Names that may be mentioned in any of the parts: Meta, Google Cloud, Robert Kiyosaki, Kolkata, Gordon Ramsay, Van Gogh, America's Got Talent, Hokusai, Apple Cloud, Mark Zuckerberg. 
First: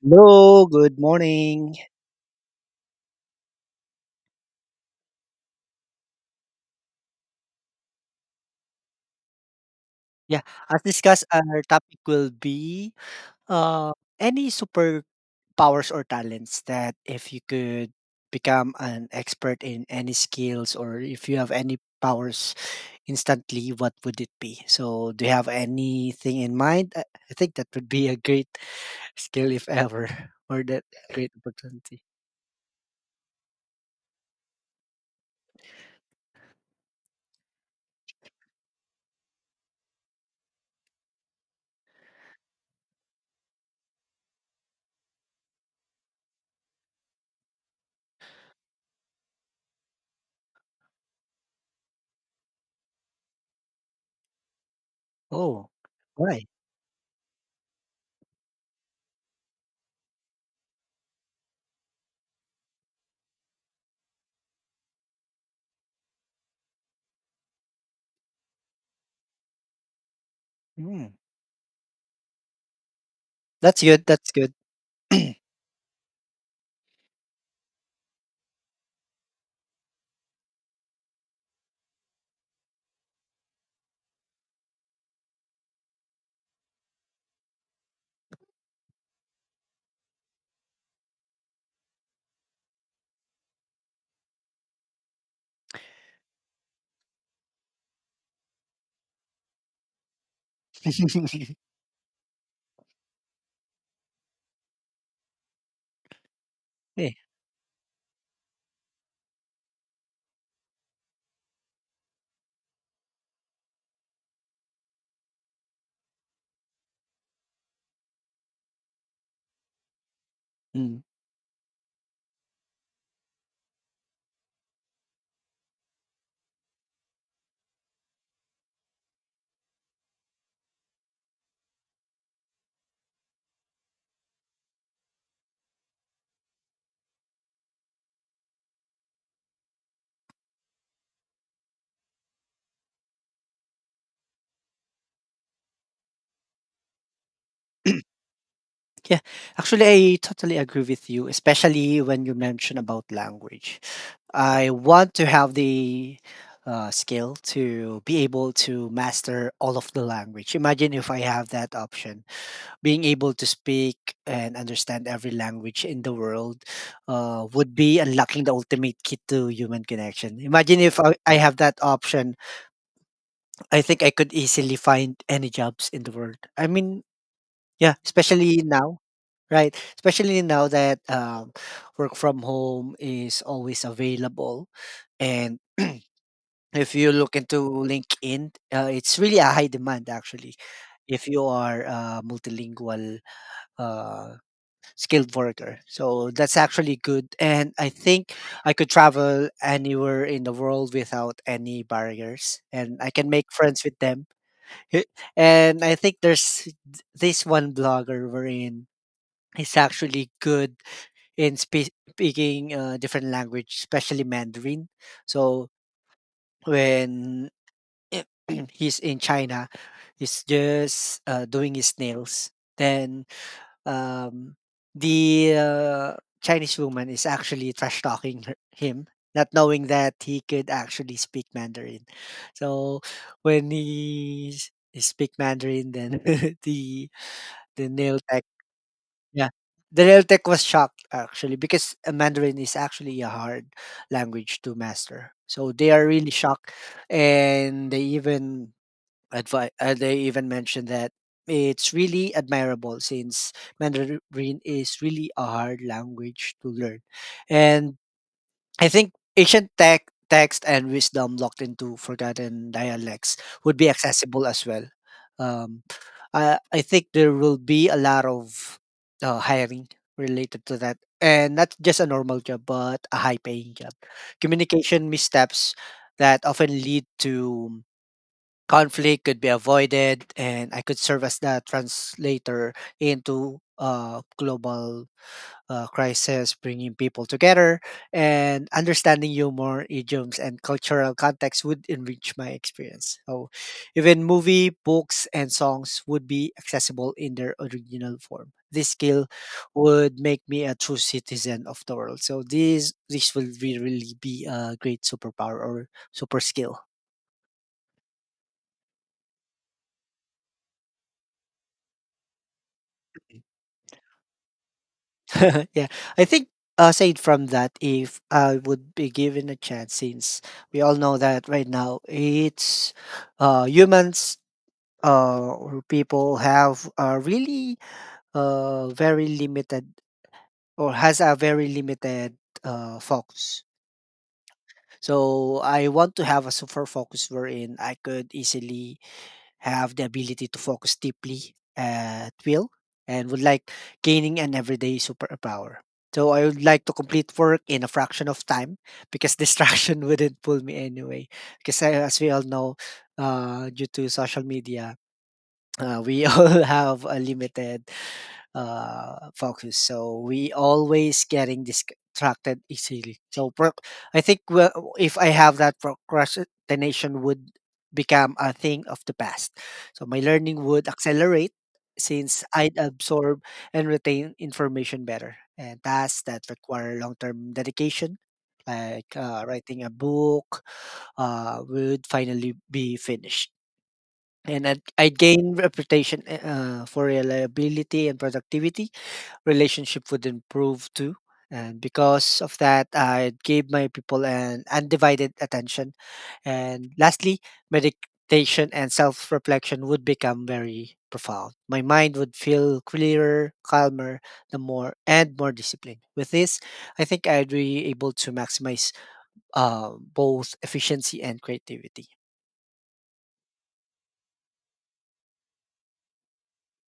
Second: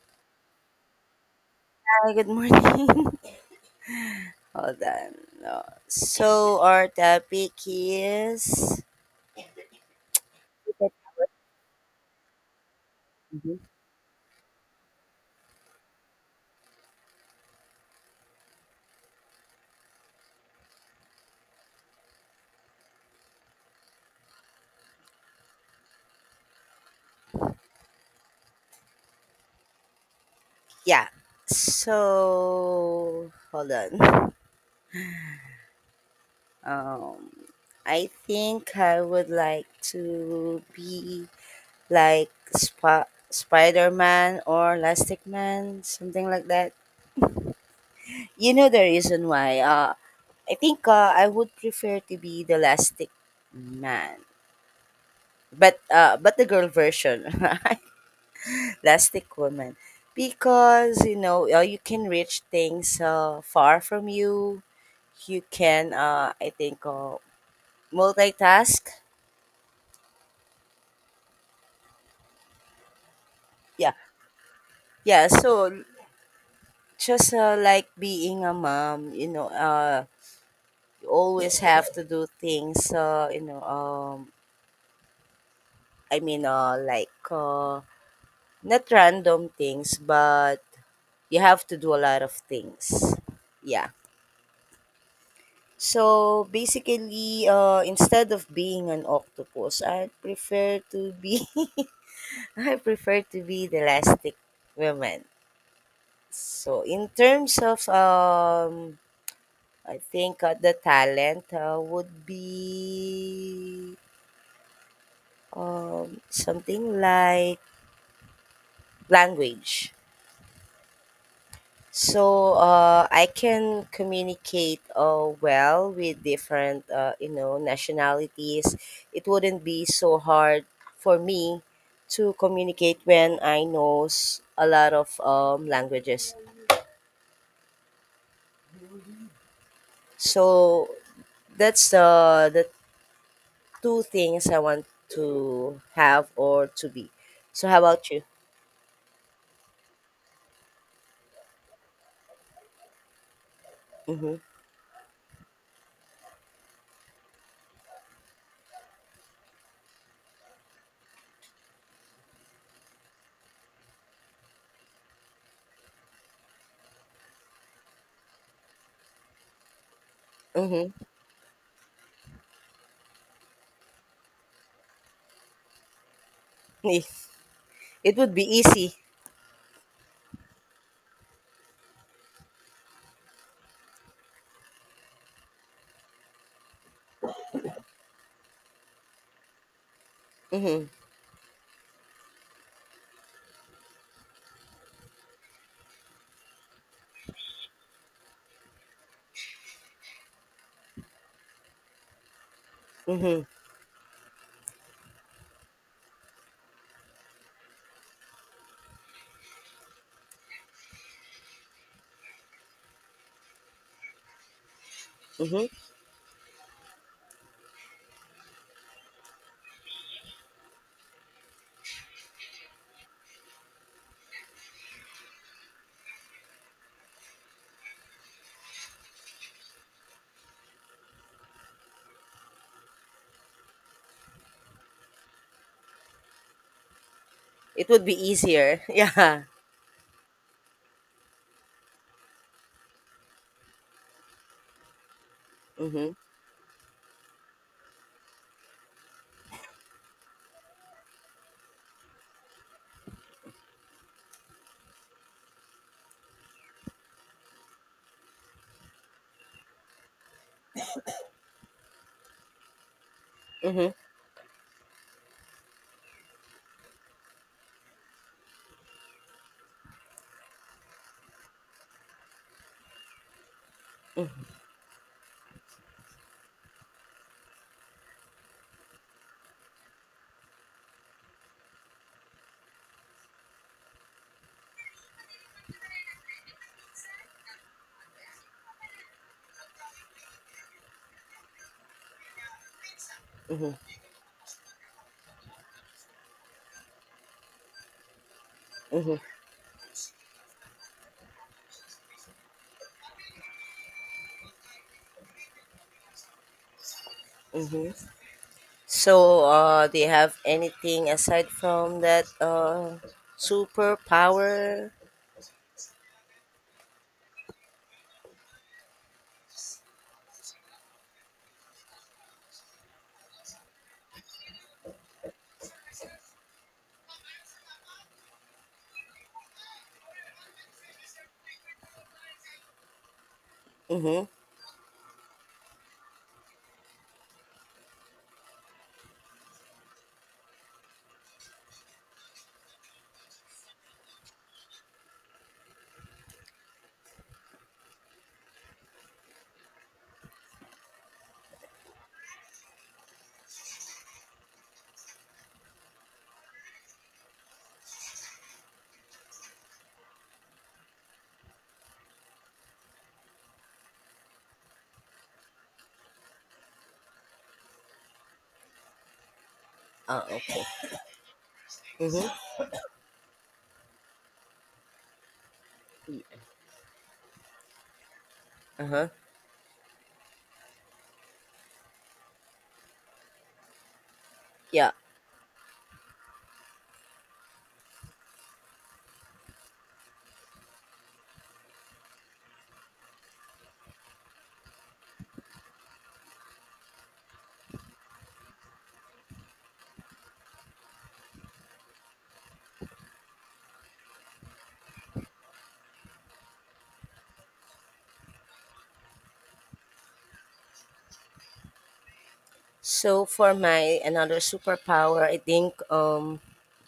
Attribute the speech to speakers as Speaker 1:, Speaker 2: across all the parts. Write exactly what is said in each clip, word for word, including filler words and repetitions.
Speaker 1: Hello, good morning.
Speaker 2: Hi, good morning. Hold on. Uh, So our topic is.
Speaker 1: Yeah, as discussed, our topic will be
Speaker 2: Mhm.
Speaker 1: uh, any superpowers or talents that if you could become an expert in any skills or if you have any powers instantly, what would it be? So, do you have anything in mind? I I think that would be a great skill, if ever, or that
Speaker 2: Yeah.
Speaker 1: great opportunity.
Speaker 2: So hold on. Um, I think I would like to be like Sp- Spider Man or Elastic Man, something like that. You know the reason why. Uh, I think uh, I would prefer to be the Elastic Man,
Speaker 1: Oh,
Speaker 2: but uh, but the
Speaker 1: why?
Speaker 2: girl version. Plastic woman, because you know uh, you can reach things uh, far from you you can, uh, I think, uh, multitask.
Speaker 1: Mm, that's
Speaker 2: Yeah,
Speaker 1: good. That's good.
Speaker 2: yeah, so just, uh, like being a mom, you know uh, you always have to do things, uh, you know um, I mean, uh, like, uh, not random things, but you have to do a lot of things. Yeah. So basically, uh, instead of being an octopus, I prefer to be. I prefer to be the elastic woman. So in
Speaker 1: Hey,
Speaker 2: terms of, um, I think uh, the talent uh, would be um, something like language.
Speaker 1: mm.
Speaker 2: So, uh, I can communicate, uh, well with different, uh, you know nationalities. It wouldn't be so hard for me to communicate when I knows a lot of, um, languages. So that's the the two things I want to have or to be. So how about you?
Speaker 1: Yeah, actually, I totally agree with you, especially when you mention about language.
Speaker 2: Mm-hmm.
Speaker 1: I want to have the uh, skill to be able to master all of the language. Imagine if I have that option, being able to speak and understand every language in the world uh, would be unlocking the ultimate key to human connection. Imagine
Speaker 2: Mm-hmm.
Speaker 1: if I, I have that option, I think I could easily find any jobs in the world. I mean, yeah,
Speaker 2: It would be
Speaker 1: especially
Speaker 2: easy.
Speaker 1: now. Right, especially now that um, work from home is always available, and if you look into LinkedIn, uh, it's really a high demand actually.
Speaker 2: Mm-hmm.
Speaker 1: If you are a multilingual uh, skilled worker, so that's actually good, and I think I could travel anywhere in the world without any barriers, and I can
Speaker 2: Mm-hmm.
Speaker 1: make friends with them. And I think there's this one blogger wherein he's actually good in spe- speaking uh, different language, especially Mandarin.
Speaker 2: Mm-hmm.
Speaker 1: So when he's in China, he's just uh, doing his nails. Then um, the uh, Chinese woman is actually trash talking her- him, not knowing that he could actually speak Mandarin. So when he, s- he speak Mandarin, then the the
Speaker 2: It would be
Speaker 1: nail
Speaker 2: easier. Yeah.
Speaker 1: yeah. The Realtek was shocked actually because uh, Mandarin is actually a hard language to master. So they are
Speaker 2: Mm-hmm.
Speaker 1: really shocked and they even advi- uh, they even mentioned that it's really admirable since Mandarin is really a hard language to learn. And I think ancient tech text and wisdom locked into forgotten dialects would be
Speaker 2: Mm-hmm.
Speaker 1: accessible as well. Um, I I think there will be a lot of uh, hiring related to that, and not just a normal job, but a high-paying job. Communication missteps that often lead to conflict could be avoided, and I could serve as the translator into uh, global uh, crisis, bringing people together, and understanding humor, idioms, and cultural context would enrich my experience. So,
Speaker 2: Mm-hmm,
Speaker 1: even movie, books, and songs would be accessible in their original form. This
Speaker 2: mm-hmm,
Speaker 1: skill would make me a true citizen of the world. So, this this will be, really be a great superpower or super skill.
Speaker 2: mm-hmm. So, uh, do you have anything aside from that, uh, superpower?
Speaker 1: Yeah, I think uh, aside from that, if I would be given a chance, since we all know that right now it's uh, humans uh, or people have a really uh, very limited or has a very limited uh, focus.
Speaker 2: Mm-hmm.
Speaker 1: So I want to have a super focus wherein I could easily have the ability to focus deeply at will, and would like gaining an everyday superpower. So I would like to complete work in a fraction of time because distraction wouldn't pull me anyway. Because I, as we all know, uh, due to social media, uh, we all have a limited uh, focus. So we always getting distracted easily. So pro- I think well, if I have that procrastination would become a thing of the past. So my
Speaker 2: Uh, okay.
Speaker 1: learning would accelerate since
Speaker 2: Mm-hmm.
Speaker 1: I'd absorb and retain information better. And tasks that require long-term dedication,
Speaker 2: Uh-huh.
Speaker 1: like uh, writing a book, uh, would finally be finished. And I'd,
Speaker 2: Yeah.
Speaker 1: I'd gain reputation eh, uh, for reliability and productivity relationship would improve too. And because of that, I gave my people an undivided attention. And lastly, meditation and self reflection would become very profound. My mind would feel clearer, calmer, the more and more disciplined. With this, I think I'd be able to maximize uh, both efficiency and creativity.
Speaker 2: So for my another superpower, I think, um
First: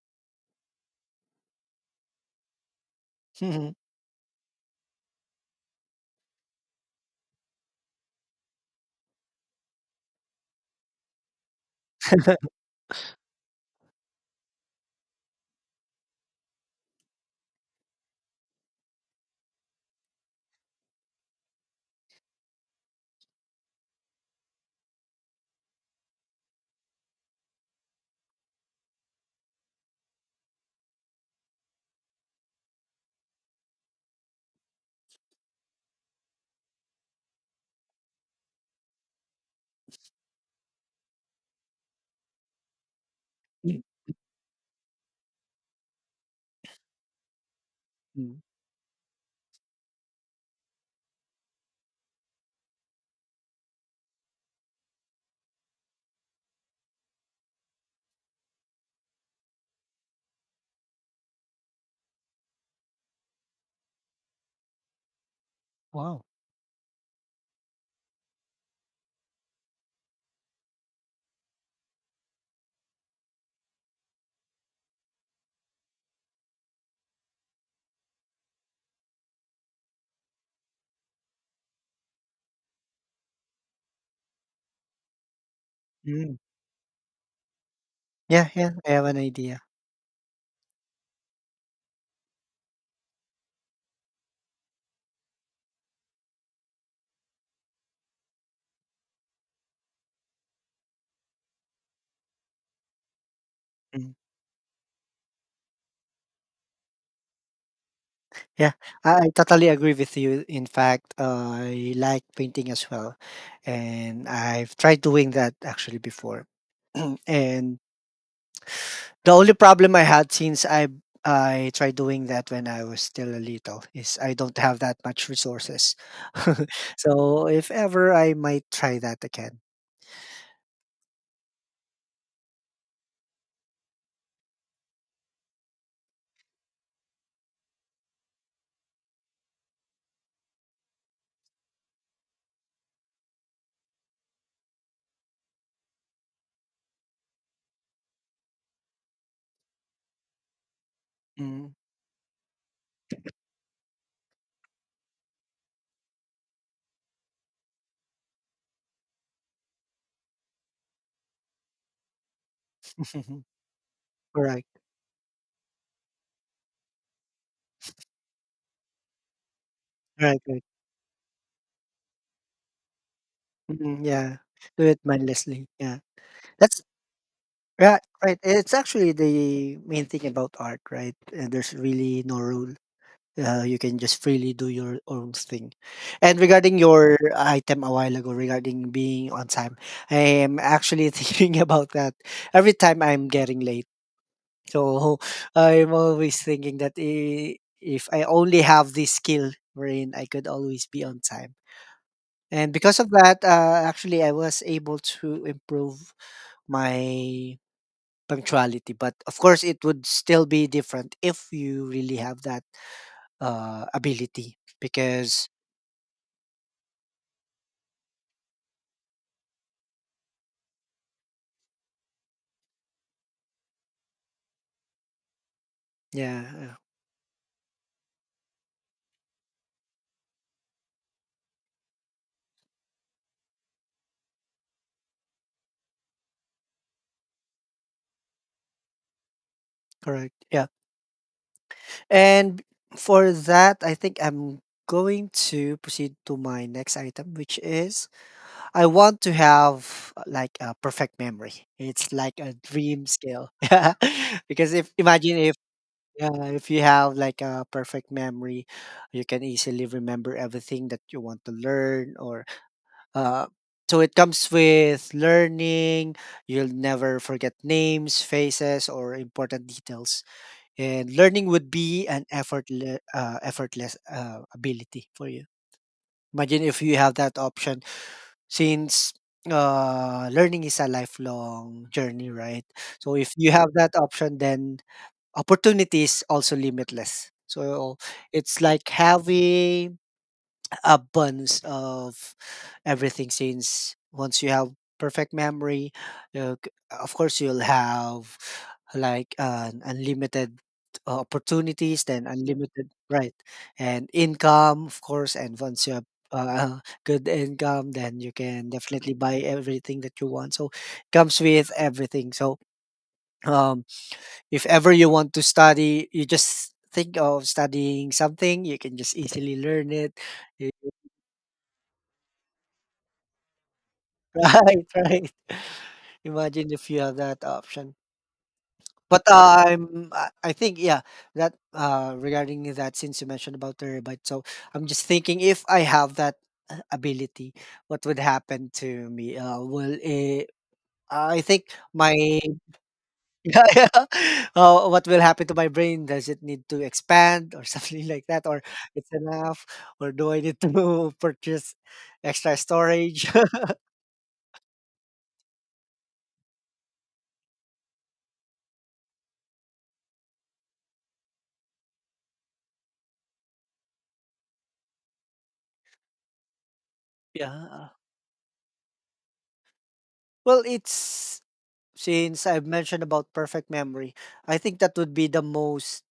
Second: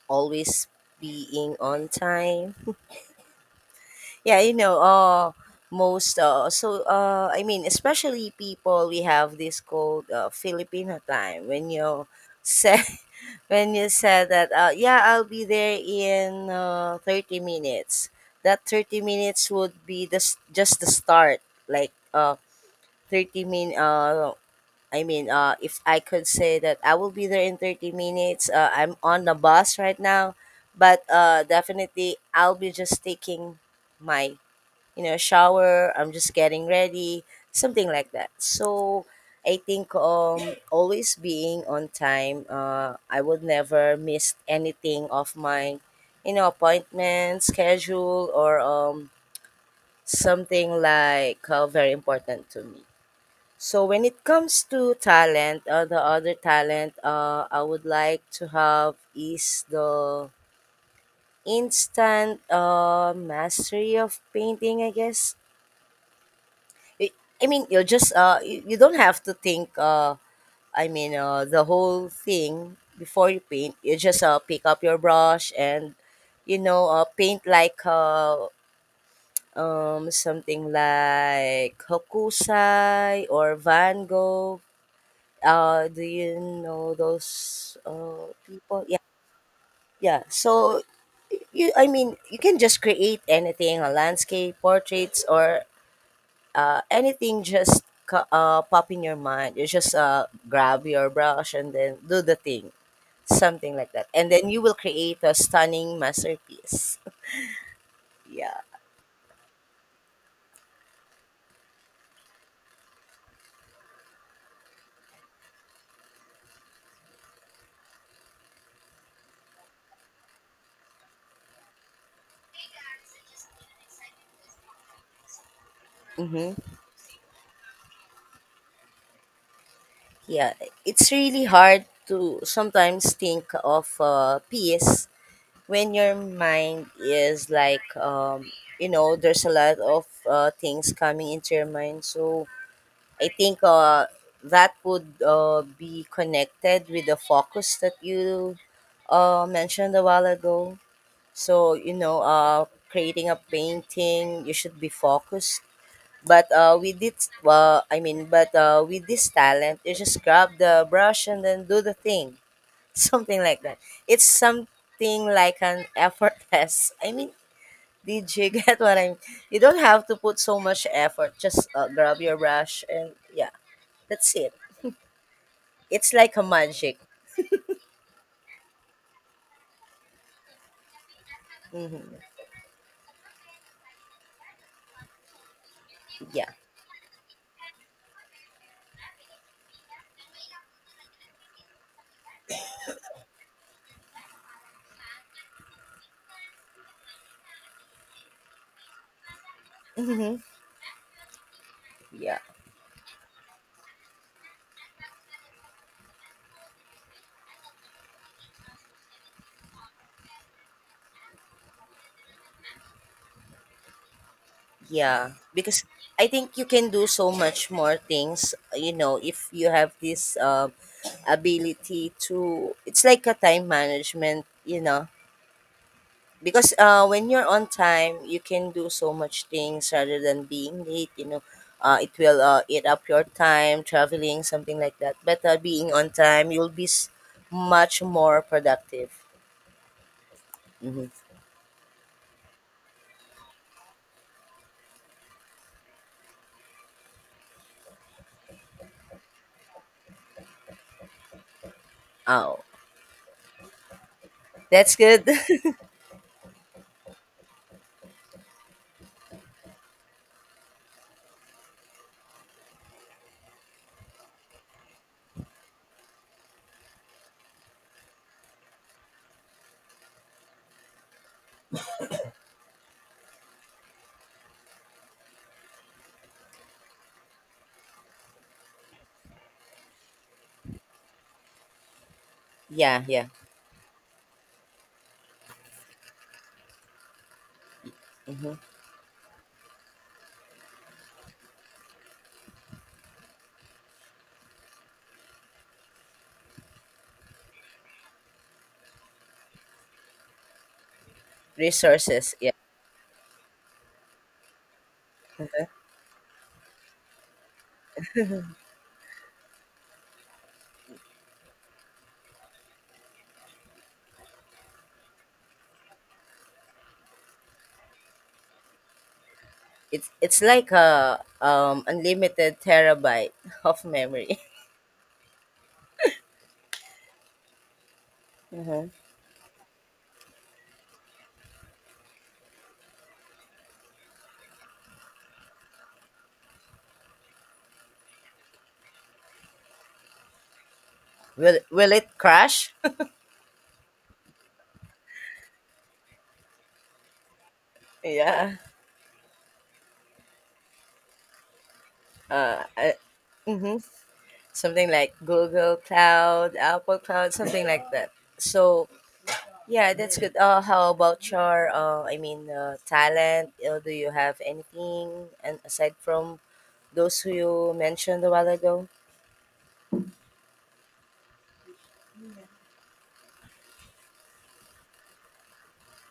Speaker 2: always being on time. Yeah, you know, uh most, uh so, uh I mean, especially, people we have this called, uh Filipino time. When you set when you said that, uh, yeah, I'll be there in, uh, thirty minutes. That thirty minutes would be the, s- just the start, like, uh, thirty min uh, I mean, uh, if I could say that I will be there in thirty minutes, uh, I'm on the bus right now, but uh, definitely I'll be just taking my, you know, shower. I'm just getting ready, something like that. So I think, um always being on time, uh I would
Speaker 1: Mm.
Speaker 2: never miss anything of my, you know, appointment, schedule,
Speaker 1: Mm.
Speaker 2: or, um something like, uh, very important to me. So when it comes to talent, uh, the other talent, uh, I would like to have is the instant, uh, mastery of painting, I guess.
Speaker 1: Wow.
Speaker 2: I I mean, you're just, uh, you, you don't have to think. Uh, I mean, uh, the whole thing before you paint. You just, uh, pick up your brush and, you know, uh, paint like, uh, um something like Hokusai or Van Gogh. Uh, do you
Speaker 1: Mm.
Speaker 2: know those, uh,
Speaker 1: Yeah, yeah,
Speaker 2: people?
Speaker 1: I
Speaker 2: Yeah,
Speaker 1: have an idea.
Speaker 2: yeah. So you, I mean, you can just create anything, a landscape, portraits, or, uh, anything just, co- uh, pop in your mind. You just, uh, grab your brush and then do the thing, something like that,
Speaker 1: Mm.
Speaker 2: and then you will create a stunning masterpiece. Yeah.
Speaker 1: Yeah, I I totally agree with you. In fact, uh, I like painting as well, and I've tried doing that actually before. And the only problem I had since I I tried doing that when I was still a little is I don't have that much resources.
Speaker 2: Hmm.
Speaker 1: So if ever I might try that again.
Speaker 2: Yeah. It's really hard to sometimes think of, uh, peace when your mind is like, um, you know there's a lot of, uh, things coming into your mind, so I think, uh, that would, uh, be connected with the focus that you, uh, mentioned a while ago. So,
Speaker 1: Mm.
Speaker 2: you know, uh, creating a painting, you should be focused. But uh, with this, uh, I mean, but uh, with this talent, you just grab the brush and then do the thing, something like that. It's
Speaker 1: Correct.
Speaker 2: something like an effortless. I mean, did you get what I mean? You don't have to put
Speaker 1: Right,
Speaker 2: so
Speaker 1: right.
Speaker 2: much effort. Just, uh, grab your brush, and yeah,
Speaker 1: Mm,
Speaker 2: that's
Speaker 1: yeah.
Speaker 2: it.
Speaker 1: Do it mindlessly. Yeah.
Speaker 2: It's like a
Speaker 1: That's
Speaker 2: magic.
Speaker 1: right, right. It's actually the main thing about art, right? And there's
Speaker 2: Mhm.
Speaker 1: really no rule. Uh, you can just freely do your own thing. And
Speaker 2: Yeah.
Speaker 1: regarding your item a while ago regarding being on time, I am actually thinking about that every time I'm getting late. So I'm always thinking that i- if I only have this skill wherein I
Speaker 2: Mhm.
Speaker 1: could always be on time.
Speaker 2: Yeah.
Speaker 1: And because of that, uh, actually, I was able to improve my punctuality. But of course, it would still be different if you really have that uh, ability
Speaker 2: Yeah.
Speaker 1: because
Speaker 2: Because I think you can do so much more things, you know, if you have this, um ability to it's like a time management, you know.
Speaker 1: yeah,
Speaker 2: Because
Speaker 1: yeah,
Speaker 2: uh when you're on time, you can do so much things rather than being late, you know. Uh, it will, uh, eat up your time traveling, something like that. But, uh, being on time, you'll be, s- much more productive.
Speaker 1: correct. Yeah.
Speaker 2: Hmm.
Speaker 1: And for that, I think I'm going to proceed to my next item, which is I want to have uh, like a perfect memory. It's like a
Speaker 2: Oh,
Speaker 1: dream skill. Yeah. Because if
Speaker 2: that's good.
Speaker 1: imagine if uh, if you have like a perfect memory, you can easily remember everything that you want to learn or uh so it comes with learning, you'll never forget names, faces, or important details and learning would be an effortle- uh, effortless uh, ability for you. Imagine if you have that option, since uh, learning is a lifelong journey, right?
Speaker 2: Yeah,
Speaker 1: So
Speaker 2: yeah.
Speaker 1: if you have that option then opportunity is also limitless, so
Speaker 2: Hmm.
Speaker 1: it's like having abundance of everything since once you have perfect memory, uh, c- of course you'll have like an unlimited uh, opportunities, then
Speaker 2: Resources, yeah.
Speaker 1: unlimited, right? And income, of course, and
Speaker 2: Okay.
Speaker 1: once you have uh, good income then you can definitely buy everything that you want, so it comes with everything. So um if ever you want to study you just think of studying something, you can just easily learn
Speaker 2: It's
Speaker 1: it.
Speaker 2: it's like a, um unlimited terabyte of memory.
Speaker 1: Right, right. Imagine if you have that option.
Speaker 2: Mm-hmm.
Speaker 1: But uh, I'm, I I think, yeah, that uh, regarding that, since you mentioned about terabyte, so I'm just thinking if I have that uh, ability, what would happen to me? Uh, well, uh, I
Speaker 2: Will
Speaker 1: think
Speaker 2: will it
Speaker 1: my,
Speaker 2: crash?
Speaker 1: yeah, yeah. Uh, what will happen to my brain? Does it need to expand or something like that,
Speaker 2: Yeah.
Speaker 1: or it's enough, or do I need to purchase extra
Speaker 2: Uh, I,
Speaker 1: storage?
Speaker 2: hmm Something like Google Cloud, Apple Cloud, something like that. So yeah, that's good. Uh, how about your, uh, I mean, uh, talent? Uh, do you have anything and aside from those who
Speaker 1: Yeah,
Speaker 2: you
Speaker 1: uh,
Speaker 2: mentioned a while ago?
Speaker 1: well, it's since I've mentioned about perfect memory, I think that would be the most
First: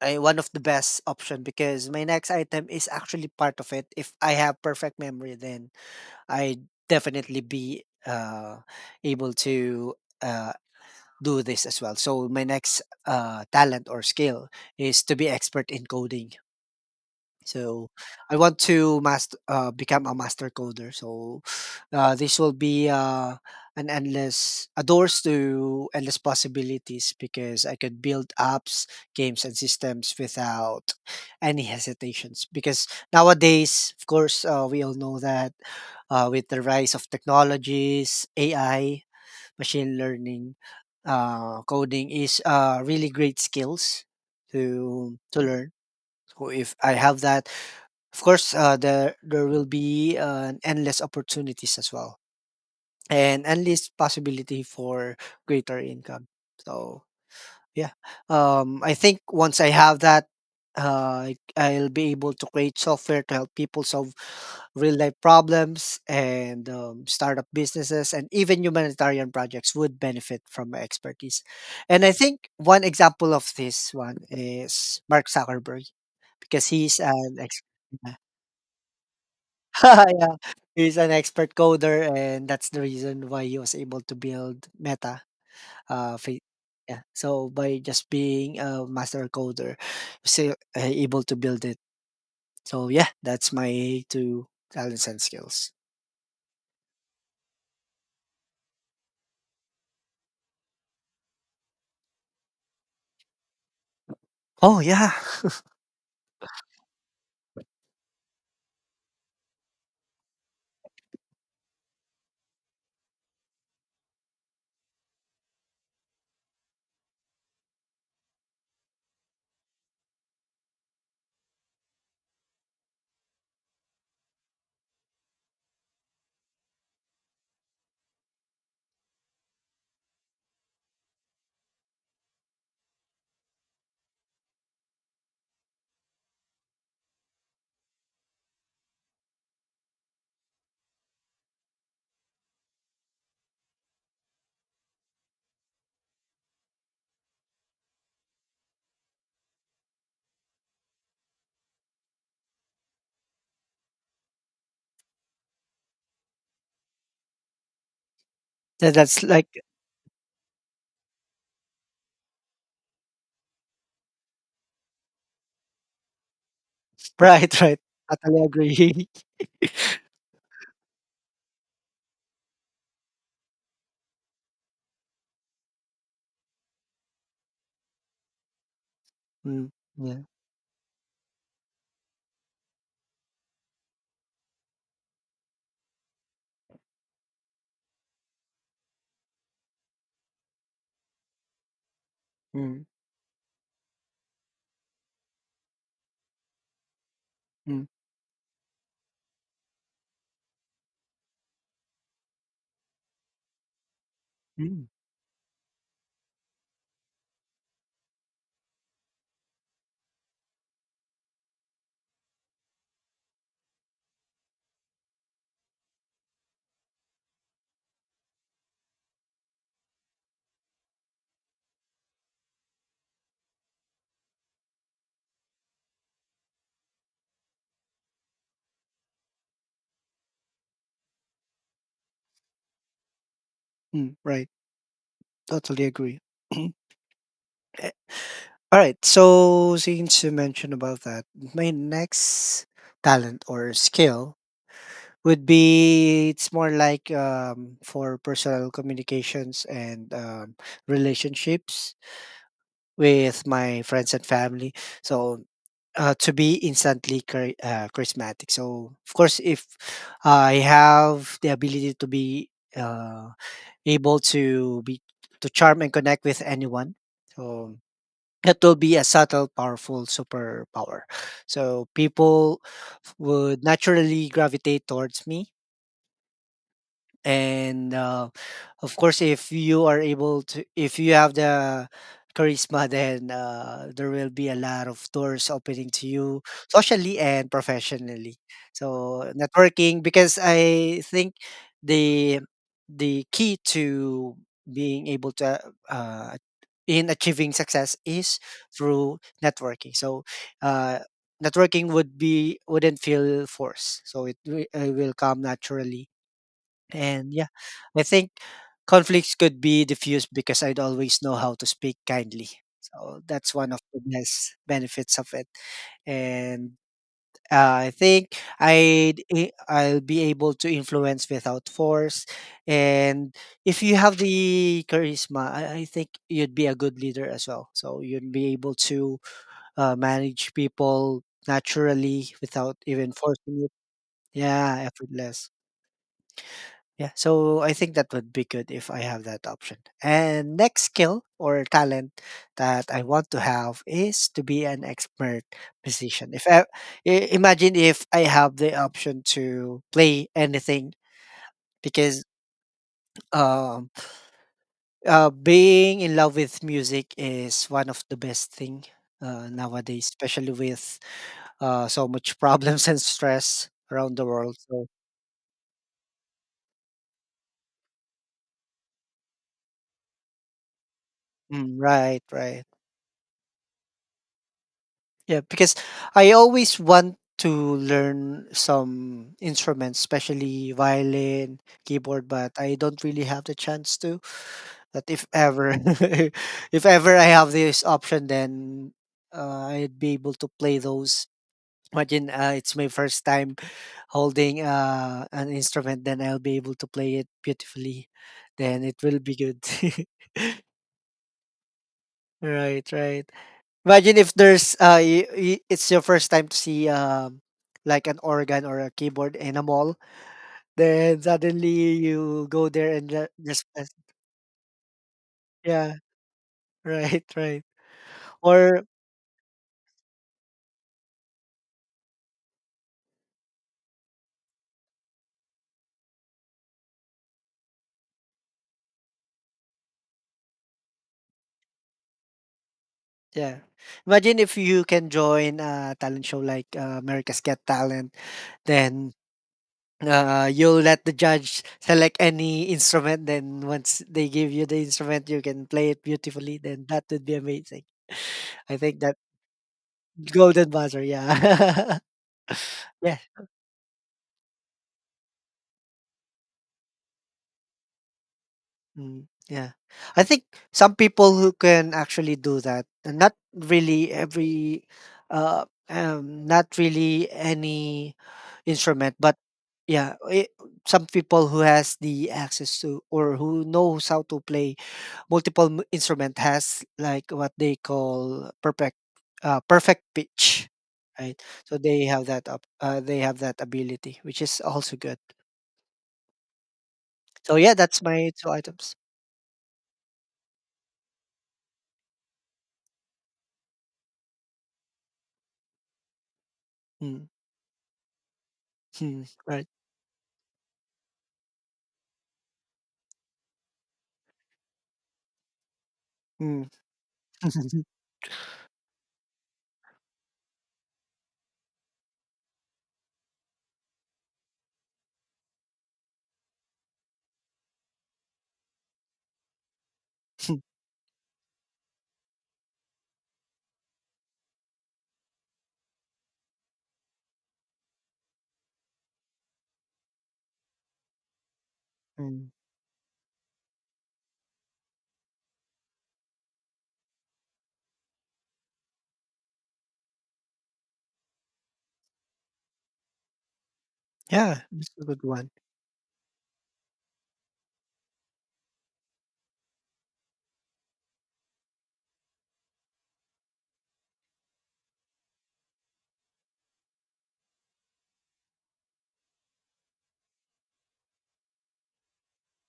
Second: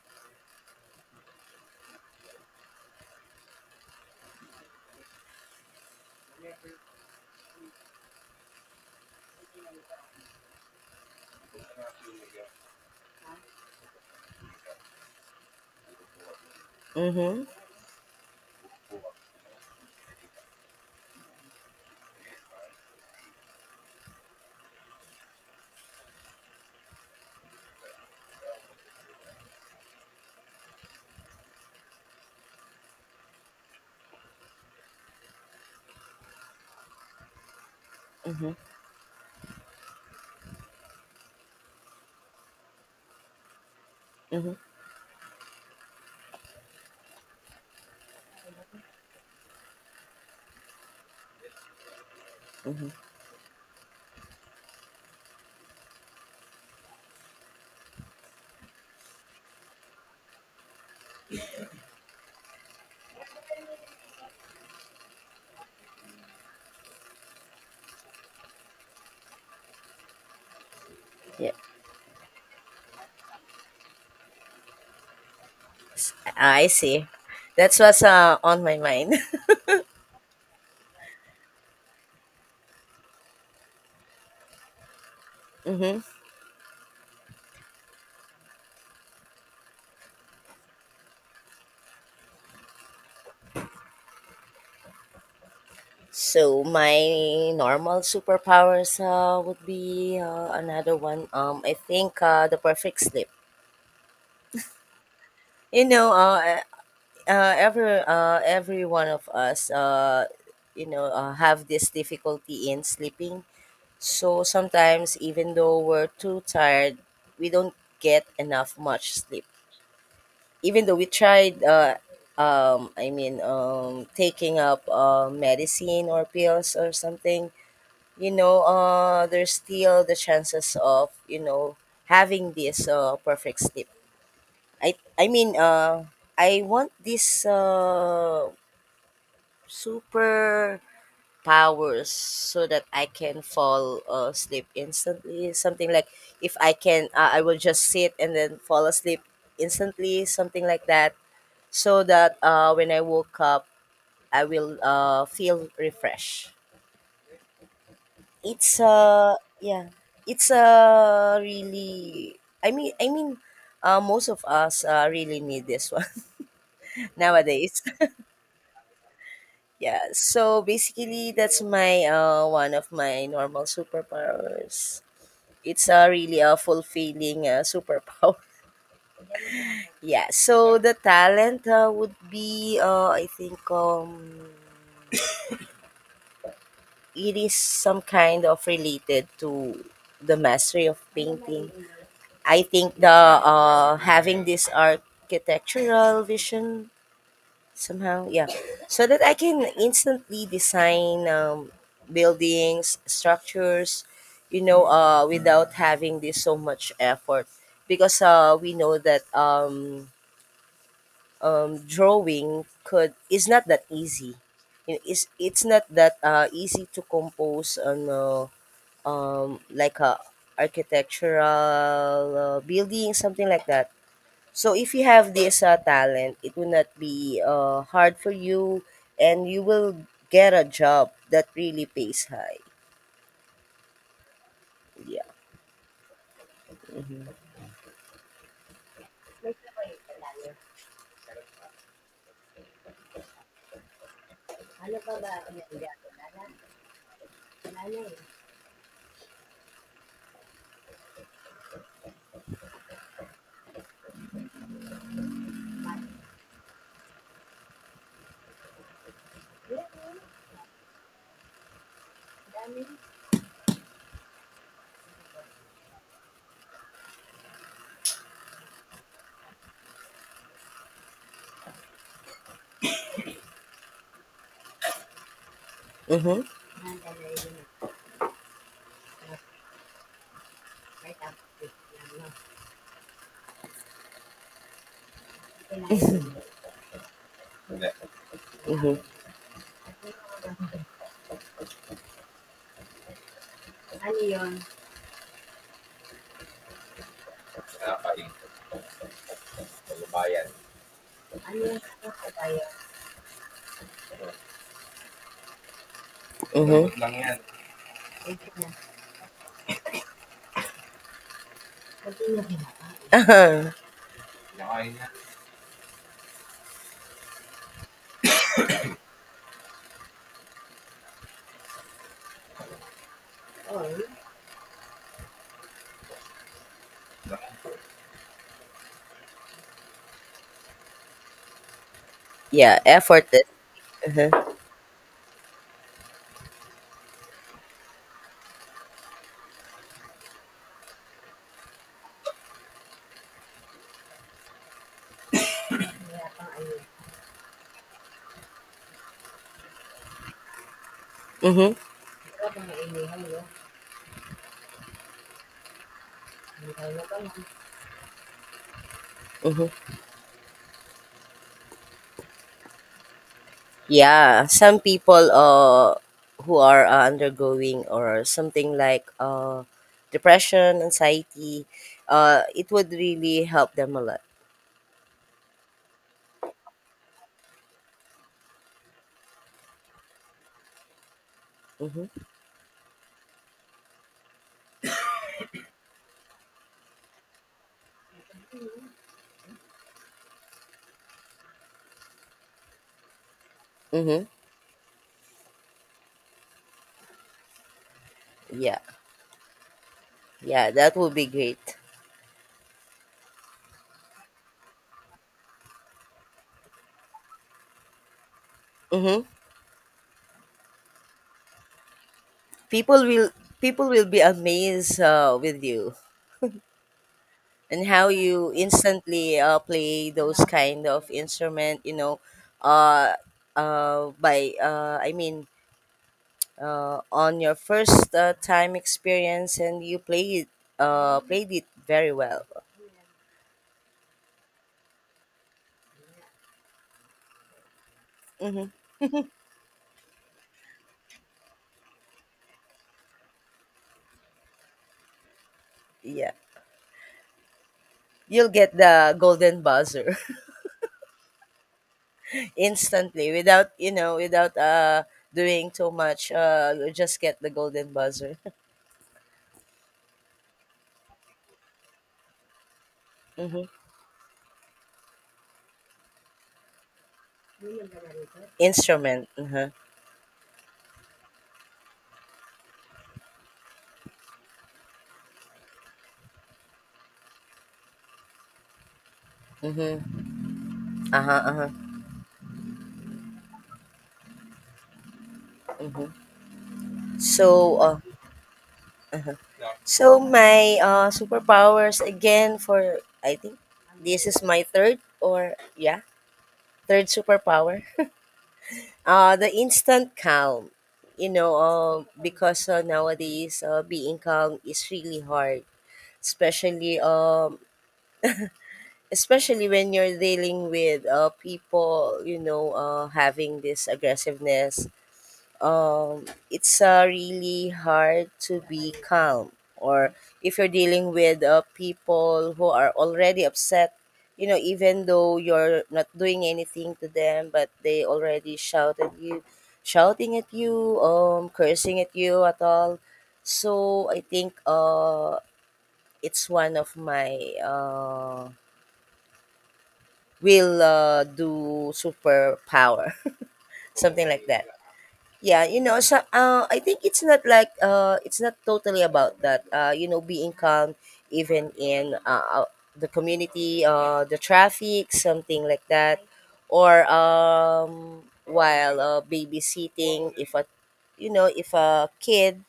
Speaker 1: uh, one of the best option because my next item is actually part of it. If I have perfect memory, then I definitely be uh, able to uh, do this as well. So my next uh, talent or skill is to be expert in coding.
Speaker 2: Mm-hmm.
Speaker 1: So I want to master uh, become a master coder. So uh, this will be uh, an endless a doors to endless possibilities because I could build apps, games, and systems without any hesitations. Because nowadays, of course, uh, we all know that uh, with the rise of technologies,
Speaker 2: Mm-hmm.
Speaker 1: A I, machine learning, uh, coding is uh, really great skills
Speaker 2: Mm-hmm.
Speaker 1: to to learn. So if I have that, of course, uh, there there will be uh, endless opportunities as well,
Speaker 2: Mm-hmm.
Speaker 1: and endless possibility for greater income. So yeah, um, I think once I have that, uh, I- I'll be able to create software to help people solve real life problems and um, startup businesses and even humanitarian projects would benefit from my expertise.
Speaker 2: Yeah.
Speaker 1: And I think one example of this one is Mark Zuckerberg
Speaker 2: Ah, I
Speaker 1: because he's
Speaker 2: see.
Speaker 1: an expert.
Speaker 2: That's what's, uh, on my mind.
Speaker 1: Yeah, he's an expert coder, and that's the reason why he was able to build Meta.
Speaker 2: Hmm.
Speaker 1: Uh, fa Yeah. So by just being a master coder, still uh, able to build it. So yeah, that's my two talents and skills.
Speaker 2: So my normal superpowers, uh, would be, uh, another one. Um, I think, uh, the perfect sleep.
Speaker 1: Oh yeah,
Speaker 2: You know, uh, uh, uh, every uh, every one of us, uh, you know, uh, have this difficulty in sleeping. So sometimes, even though we're too tired, we don't get enough much sleep. Even though we tried, uh um I mean, um taking up, uh, medicine or pills or something, you know uh there's still the chances of, you know having this, uh perfect sleep. I i mean uh I want this, uh super powers, so that I can fall, uh, asleep instantly, something like, if I can, uh, I will just sit and then fall asleep instantly, something like that, so that, uh, when I woke up, I will, uh, feel refreshed. It's
Speaker 1: yeah, that's
Speaker 2: uh
Speaker 1: like
Speaker 2: yeah, it's uh really. I mean, I mean, uh, most of us, uh, really need this one.
Speaker 1: right, right.
Speaker 2: Nowadays.
Speaker 1: Totally agree.
Speaker 2: Yeah. So basically, that's my, uh one of my normal superpowers. It's, uh, really a fulfilling, uh, superpower.
Speaker 1: Mm, yeah.
Speaker 2: Yeah, so the talent, uh, would be, uh, I think, um it is some kind of related to the mastery of painting. I
Speaker 1: Mm,
Speaker 2: think the uh, having this architectural vision
Speaker 1: mm,
Speaker 2: somehow, yeah, so that I can instantly design, um, buildings, structures, you know,
Speaker 1: mm,
Speaker 2: uh, without having this so much effort, because, uh, we know that, um, um, drawing could is not that easy. It is it's it's not that, uh, easy to compose on. Uh, um, like a architectural, uh, building, something like that. So if you have this, uh, talent, it will not be, uh, hard for you, and you will get a job that really pays high.
Speaker 1: mm, right.
Speaker 2: Yeah.
Speaker 1: Totally agree.
Speaker 2: Mhm.
Speaker 1: Alright, so since you mentioned about that, my next talent or skill would be it's more like um, for personal communications and um, relationships with my friends and family. So uh, to be instantly chari- uh, charismatic. So of course, if I have the ability to be uh, able to be to charm and connect with anyone, so that will be a subtle, powerful superpower. So people would naturally gravitate towards me
Speaker 2: Mhm.
Speaker 1: and uh, of course if you are able to if you have the charisma then uh, there will be a lot of doors opening to you socially and professionally.
Speaker 2: Mhm.
Speaker 1: So networking, because I think the the key to being able to uh, uh, in achieving success is through networking. So uh, networking would be wouldn't feel forced, so it, wi- it will come naturally.
Speaker 2: Mhm.
Speaker 1: And yeah, I think conflicts could be diffused because I'd always know how to speak kindly. So that's one of the best benefits of it. And uh, I think I'd, i- I'll be able to influence without force. And if you have the charisma, I, I think you'd be a good leader as well. So you'd be able to uh, manage people naturally without
Speaker 2: Yeah,
Speaker 1: even
Speaker 2: effort.
Speaker 1: forcing it.
Speaker 2: Uh-huh.
Speaker 1: Yeah, effortless. Yeah, so I think that would be good if I have that option. And next skill or talent that I want to have is to be an expert musician. If I, I- Imagine if I have the option to play anything,
Speaker 2: Mhm.
Speaker 1: because um uh being in love with music is one of the best thing uh,
Speaker 2: Mhm.
Speaker 1: nowadays, especially with uh so much problems and stress around the
Speaker 2: Yeah,
Speaker 1: world.
Speaker 2: some
Speaker 1: So
Speaker 2: people, uh, who are, uh, undergoing or something like, uh, depression, anxiety,
Speaker 1: mm, right,
Speaker 2: uh,
Speaker 1: right.
Speaker 2: it would really help them a lot.
Speaker 1: Yeah, because I always want to learn some instruments, especially violin,
Speaker 2: Mm-hmm.
Speaker 1: keyboard, but I don't really have the chance to. That if ever, if ever I have this option, then uh, I'd be able to play those. Imagine uh, it's my first time
Speaker 2: Mm-hmm.
Speaker 1: holding uh, an instrument, then I'll be able to play it beautifully.
Speaker 2: Yeah,
Speaker 1: Then it will be good.
Speaker 2: yeah, that would be great.
Speaker 1: Right, right. Imagine if there's uh y- y- it's your first time to see um like an organ or a
Speaker 2: Mm-hmm.
Speaker 1: keyboard in a mall, then suddenly you go there
Speaker 2: People
Speaker 1: and ju-
Speaker 2: will
Speaker 1: just
Speaker 2: people
Speaker 1: press-
Speaker 2: will be amazed, uh, with
Speaker 1: yeah,
Speaker 2: you,
Speaker 1: right, right.
Speaker 2: and how you
Speaker 1: Or
Speaker 2: instantly, uh, play those kind of instrument. You know, uh, uh, by uh, I mean, uh, on your first, uh, time experience, and you play it. Uh, played it very well.
Speaker 1: yeah. Imagine if you can join a talent show like uh, America's Got Talent,
Speaker 2: hmm
Speaker 1: then uh, you'll let the judge select any instrument. Then once they give you the instrument, you can play it
Speaker 2: Yeah,
Speaker 1: beautifully. Then that would be amazing.
Speaker 2: you'll get
Speaker 1: I think
Speaker 2: the
Speaker 1: that
Speaker 2: golden buzzer
Speaker 1: golden buzzer, yeah. Yes.
Speaker 2: instantly, without you know without uh, doing too much. Uh, you just get the golden buzzer.
Speaker 1: Mm, yeah. I think some people who can actually do that, and not
Speaker 2: Hmm.
Speaker 1: really every, uh, um, not really any instrument,
Speaker 2: Instrument.
Speaker 1: but
Speaker 2: Uh-huh.
Speaker 1: yeah, it, some people who has the access to or who knows how to play multiple m- instrument has like what they call perfect, uh, perfect
Speaker 2: Mm-hmm.
Speaker 1: pitch, right?
Speaker 2: Uh-huh, uh-huh.
Speaker 1: So they have that up, uh, they have that ability, which is also good.
Speaker 2: Mm-hmm.
Speaker 1: So yeah,
Speaker 2: So, uh,
Speaker 1: that's my two items.
Speaker 2: so my, uh, superpowers again for I think this is my third, or yeah, third
Speaker 1: Mm,
Speaker 2: superpower.
Speaker 1: mm,
Speaker 2: Uh, the
Speaker 1: right.
Speaker 2: instant calm, you know, uh, because, uh, nowadays, uh, being calm is really hard,
Speaker 1: Mm.
Speaker 2: especially um, especially when you're dealing with, uh, people, you know, uh, having this aggressiveness, um, it's, uh, really hard to be calm, or if you're dealing with, uh, people who are already upset, you know even though you're not doing anything to them, but they already shouted you shouting at you, um cursing at you
Speaker 1: Mm.
Speaker 2: at all. So I think, uh it's one of my, uh will, uh, do superpower, something like
Speaker 1: Yeah,
Speaker 2: that.
Speaker 1: that's a good one.
Speaker 2: Yeah, you know, so, uh, I think it's not like, uh, it's not totally about that. Uh, you know, being calm even in, uh, uh, the community, uh, the traffic, something like that, or, um, while, uh, babysitting, if a you know if a kid,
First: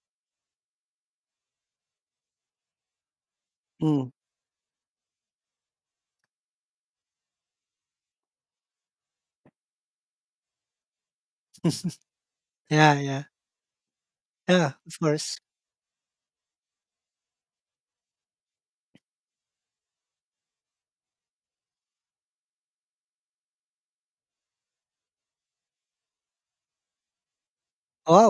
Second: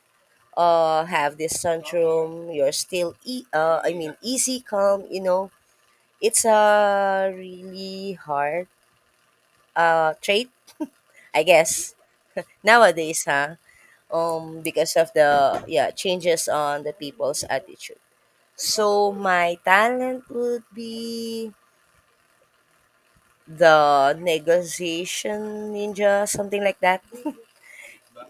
Speaker 2: uh have this syndrome, you're still, e- uh, I
Speaker 1: Mm.
Speaker 2: mean, easy calm. You know, it's a really hard, uh trait, I guess,
Speaker 1: Yeah, yeah.
Speaker 2: nowadays, huh? Um
Speaker 1: Yeah,
Speaker 2: because
Speaker 1: of
Speaker 2: of
Speaker 1: course.
Speaker 2: the, yeah changes on the people's attitude. So my talent would be the negotiation ninja, something like that.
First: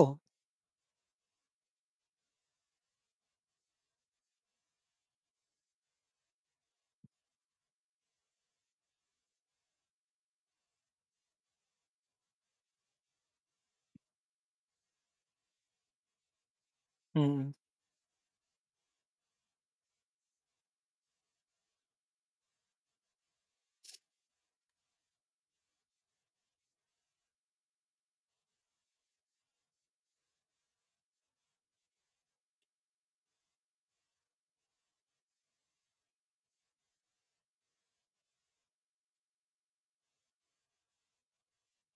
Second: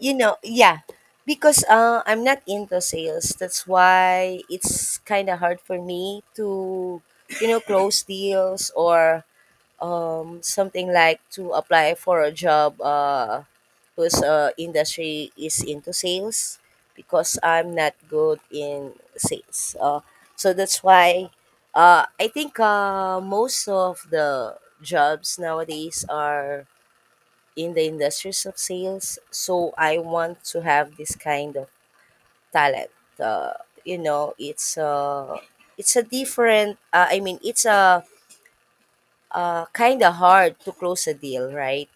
Speaker 2: you know Yeah, because, uh, I'm not into sales. That's why it's kind of hard for me to, you know close deals, or, um, something like to apply for a job, uh, whose, uh, industry is into sales, because
Speaker 1: Mm.
Speaker 2: I'm not good in sales. Uh, so that's why, uh, I think, uh, most of the jobs nowadays are in the industries of sales. So I want to have this kind of talent. Uh, you know, it's uh, it's a different. Uh, I mean, it's a, uh, kind of hard to close a deal, right?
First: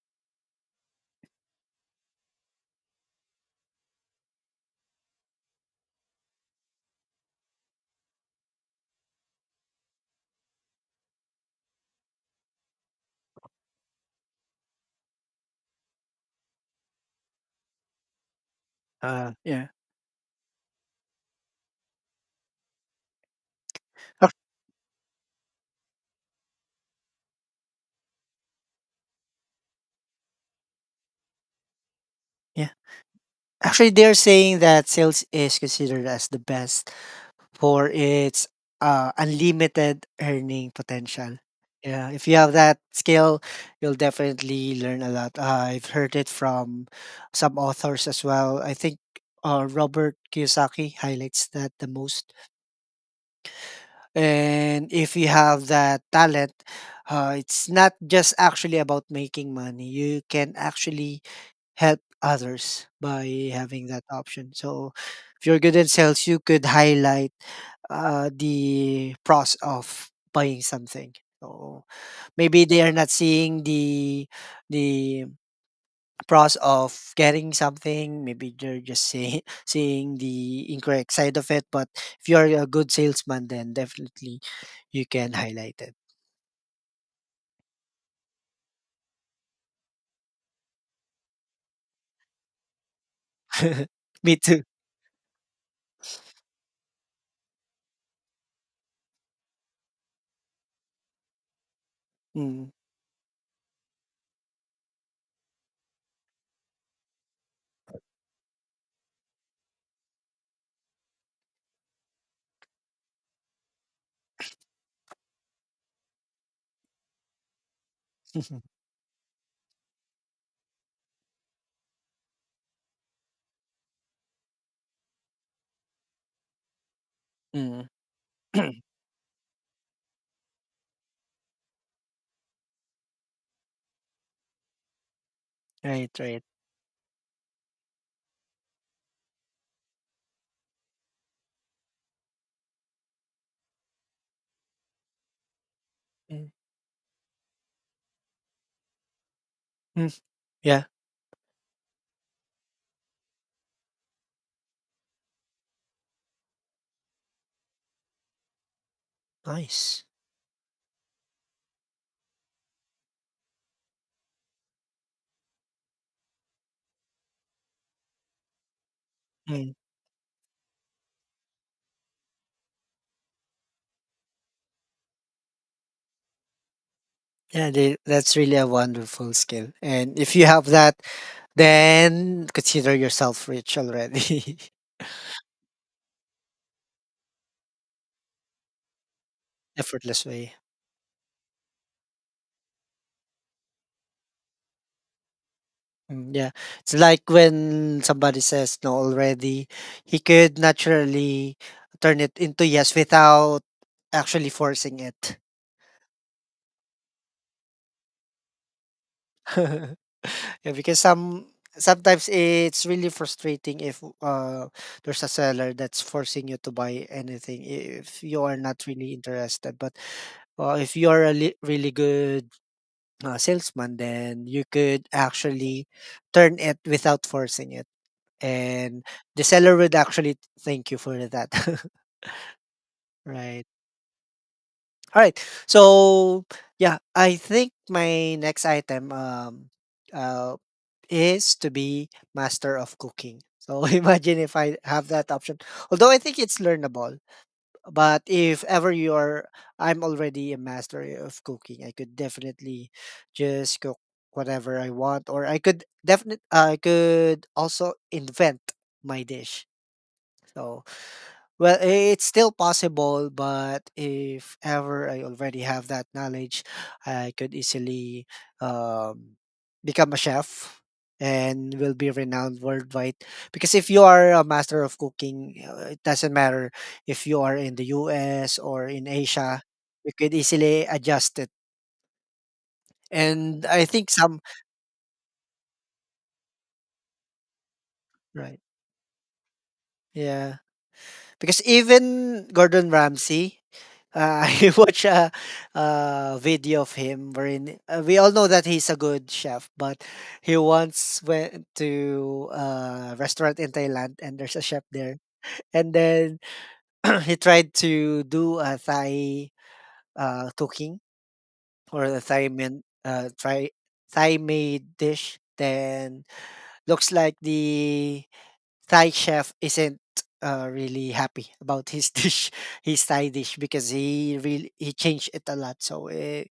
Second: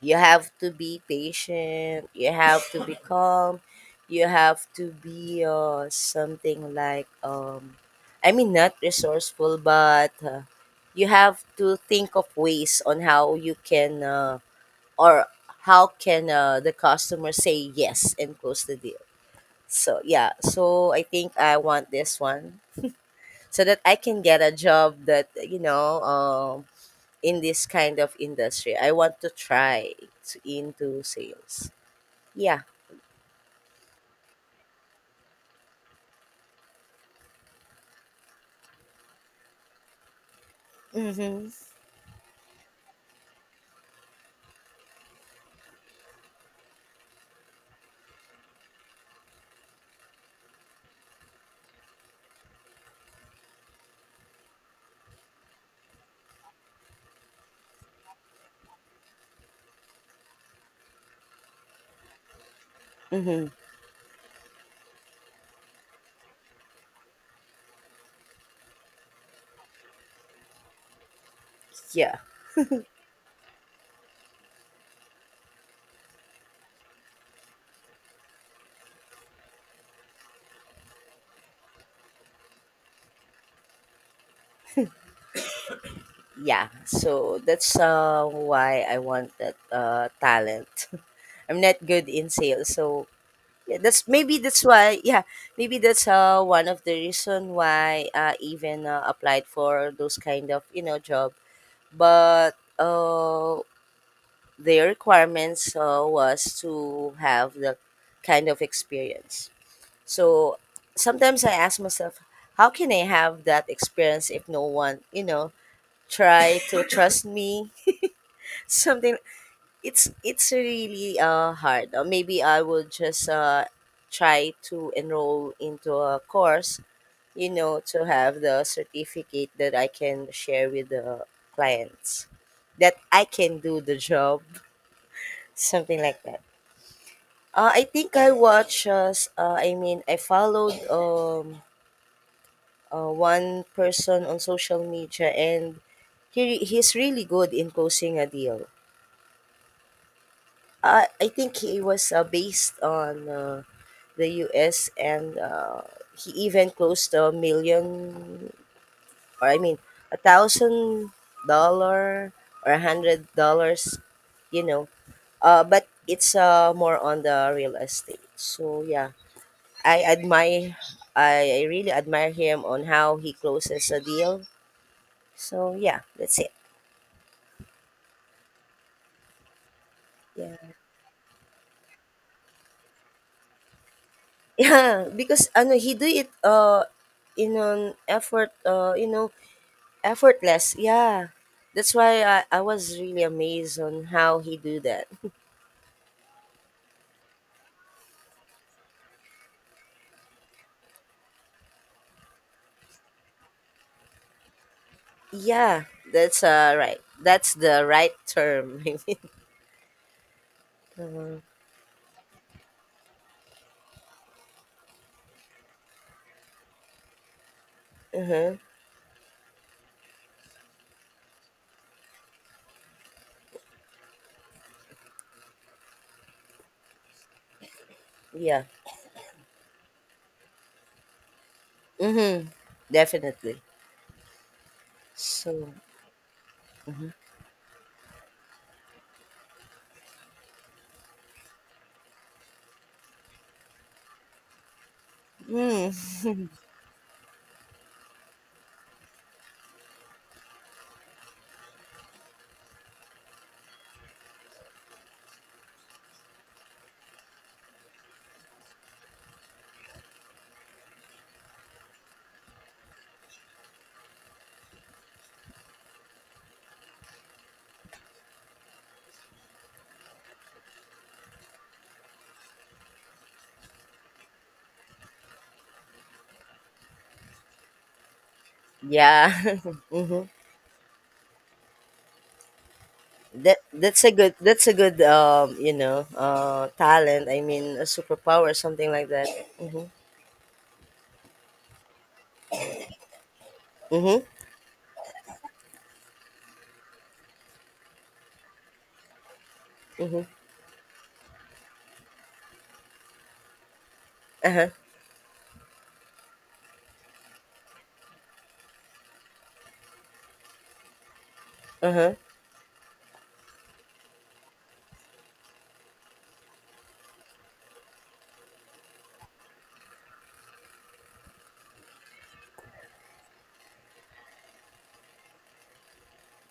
Speaker 2: You have to be patient, you have to be, calm, you have to be, uh, something like, um I mean, not resourceful, but, uh, you have to think of ways on how you can uh, or how can, uh, the customer say yes and close the deal.
Speaker 1: Uh, yeah.
Speaker 2: So yeah, so I think I want this one, so that I can
Speaker 1: Ac-
Speaker 2: get a job that, you know um in this kind of industry. I want to try to, into sales. Yeah.
Speaker 1: yeah. Actually, they're saying that sales is considered as the best for its uh, unlimited earning potential.
Speaker 2: Mm-hmm.
Speaker 1: Yeah, if you have that skill, you'll definitely learn a lot. Uh, I've heard it from some authors as well. I think uh, Robert Kiyosaki highlights that the most. And if you have that talent, uh, it's not just actually about making money. You can actually help others
Speaker 2: Mm-hmm.
Speaker 1: by having that option. So if you're good in sales, you could highlight uh, the pros of buying something. So
Speaker 2: Yeah.
Speaker 1: maybe they are not seeing the the pros of getting something. Maybe they're just say, seeing the incorrect side of it. But if you're a good salesman, then definitely you can highlight it.
Speaker 2: Yeah. So that's, uh, why I want that, uh, talent. I'm not good in sales, so yeah, that's
Speaker 1: Me
Speaker 2: maybe
Speaker 1: too.
Speaker 2: that's why. Yeah, maybe that's, uh, one of the reason why I even, uh, applied for those kind of, you know job. But,
Speaker 1: Mm.
Speaker 2: uh, the requirements, uh, was to have that kind of experience. So sometimes I ask myself, how can I have that experience if no one, you know, try to trust me? Something. It's it's really, uh hard. Or maybe I will just, uh try to enroll into a course, you know,
Speaker 1: mm.
Speaker 2: to have the certificate that I can share with the clients, that I can do the job, something
Speaker 1: Right,
Speaker 2: like that.
Speaker 1: right.
Speaker 2: Uh, I think I watch, uh, s- uh, I mean, I followed, um, uh, one person on social media, and
Speaker 1: Mm.
Speaker 2: he he's really good in closing a deal.
Speaker 1: Mm. Yeah,
Speaker 2: I I think he was, uh, based on, uh, the U S, and, uh, he even closed a million, or I mean
Speaker 1: nice.
Speaker 2: a thousand dollar, or a hundred dollars, you know. Uh, but it's, uh, more on the real estate. So yeah,
Speaker 1: Mm.
Speaker 2: I admire, I, I really admire him on how he closes a deal. So yeah, that's it.
Speaker 1: Yeah, they, that's really a wonderful skill. And if you
Speaker 2: Yeah.
Speaker 1: have that, then consider yourself rich already.
Speaker 2: Yeah, because ano he do it, uh in an effort uh you know
Speaker 1: Effortless way.
Speaker 2: effortless. Yeah. That's why I, I was really amazed on how he do that.
Speaker 1: Mm, yeah. It's like when somebody says no already, he could naturally turn it into yes without actually forcing it.
Speaker 2: Yeah, that's, uh right. That's the right term.
Speaker 1: Yeah, because
Speaker 2: Uh-huh.
Speaker 1: some sometimes it's really frustrating if uh there's a seller that's forcing you to buy anything if you
Speaker 2: Uh-huh.
Speaker 1: are not really interested. But uh, if you are a li- really good uh, salesman, then you could actually turn it without forcing it.
Speaker 2: Yeah.
Speaker 1: And the seller would actually thank you for that.
Speaker 2: Mm-hmm. Definitely.
Speaker 1: Right, all right.
Speaker 2: So
Speaker 1: So yeah,
Speaker 2: mhm.
Speaker 1: I think my next item um uh is to be master of cooking. So imagine if I have that option. Although I think
Speaker 2: Mm.
Speaker 1: it's learnable, but if ever you're I'm already a master of cooking, I could definitely just cook whatever I want, or i could definite I could also invent my dish. So well, it's still possible, but if ever I already have that knowledge, I could easily um, become a chef and will be renowned worldwide. Because if you are a master of cooking, uh, it doesn't matter if you are in the U S or in
Speaker 2: Yeah.
Speaker 1: Asia, you
Speaker 2: Mm-hmm.
Speaker 1: could easily adjust it.
Speaker 2: That
Speaker 1: And I
Speaker 2: that's
Speaker 1: think
Speaker 2: a good,
Speaker 1: some,
Speaker 2: that's a good um you know uh talent. I mean, a superpower,
Speaker 1: right.
Speaker 2: something like that. Mm-hmm.
Speaker 1: Yeah. Because even Gordon Ramsay,
Speaker 2: Mm-hmm.
Speaker 1: uh, I watch a, a video of him wherein uh, we all know that he's a good chef, but
Speaker 2: Mm-hmm.
Speaker 1: he once went to a restaurant in Thailand and there's a
Speaker 2: Uh-huh.
Speaker 1: chef there. And then he tried to do a Thai uh, cooking or
Speaker 2: Uh-huh.
Speaker 1: a Thai men, uh, Thai, Thai made dish. Then looks like the Thai chef isn't uh, really happy about his dish, his Thai dish, because he really he changed it a lot, so it,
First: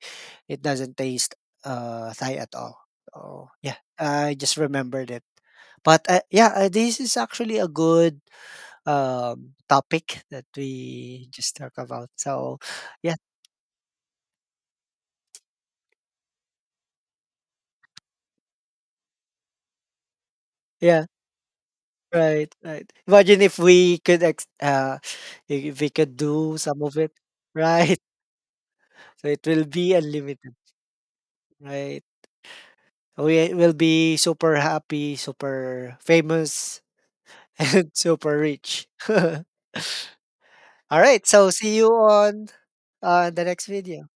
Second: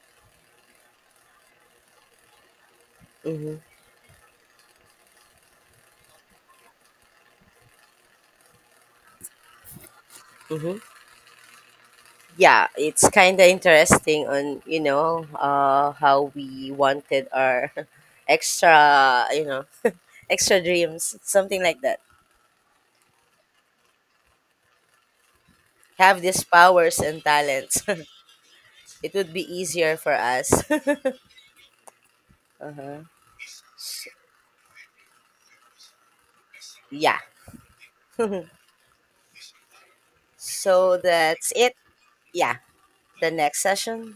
Speaker 1: it doesn't taste uh, Thai at all. Oh
Speaker 2: Mm-hmm.
Speaker 1: yeah, I just remembered it. But uh, yeah, uh, this is actually a good um, topic that
Speaker 2: Mm-hmm.
Speaker 1: we just talk about. So
Speaker 2: Yeah, it's
Speaker 1: yeah,
Speaker 2: kind of interesting on, you know, uh, how we wanted our extra, you know, extra
Speaker 1: yeah,
Speaker 2: dreams, something like that.
Speaker 1: right, right. Imagine if we could ex- uh, if we could
Speaker 2: Have these
Speaker 1: do some
Speaker 2: powers
Speaker 1: of it,
Speaker 2: and talents.
Speaker 1: right?
Speaker 2: It
Speaker 1: So
Speaker 2: would be
Speaker 1: it will be
Speaker 2: easier for us.
Speaker 1: unlimited,
Speaker 2: Uh-huh.
Speaker 1: right? We will be super happy, super famous,
Speaker 2: Yeah.
Speaker 1: and super rich.
Speaker 2: So
Speaker 1: All right, so
Speaker 2: that's it.
Speaker 1: see you on,
Speaker 2: Yeah.
Speaker 1: uh,
Speaker 2: The
Speaker 1: the
Speaker 2: next
Speaker 1: next
Speaker 2: session.
Speaker 1: video.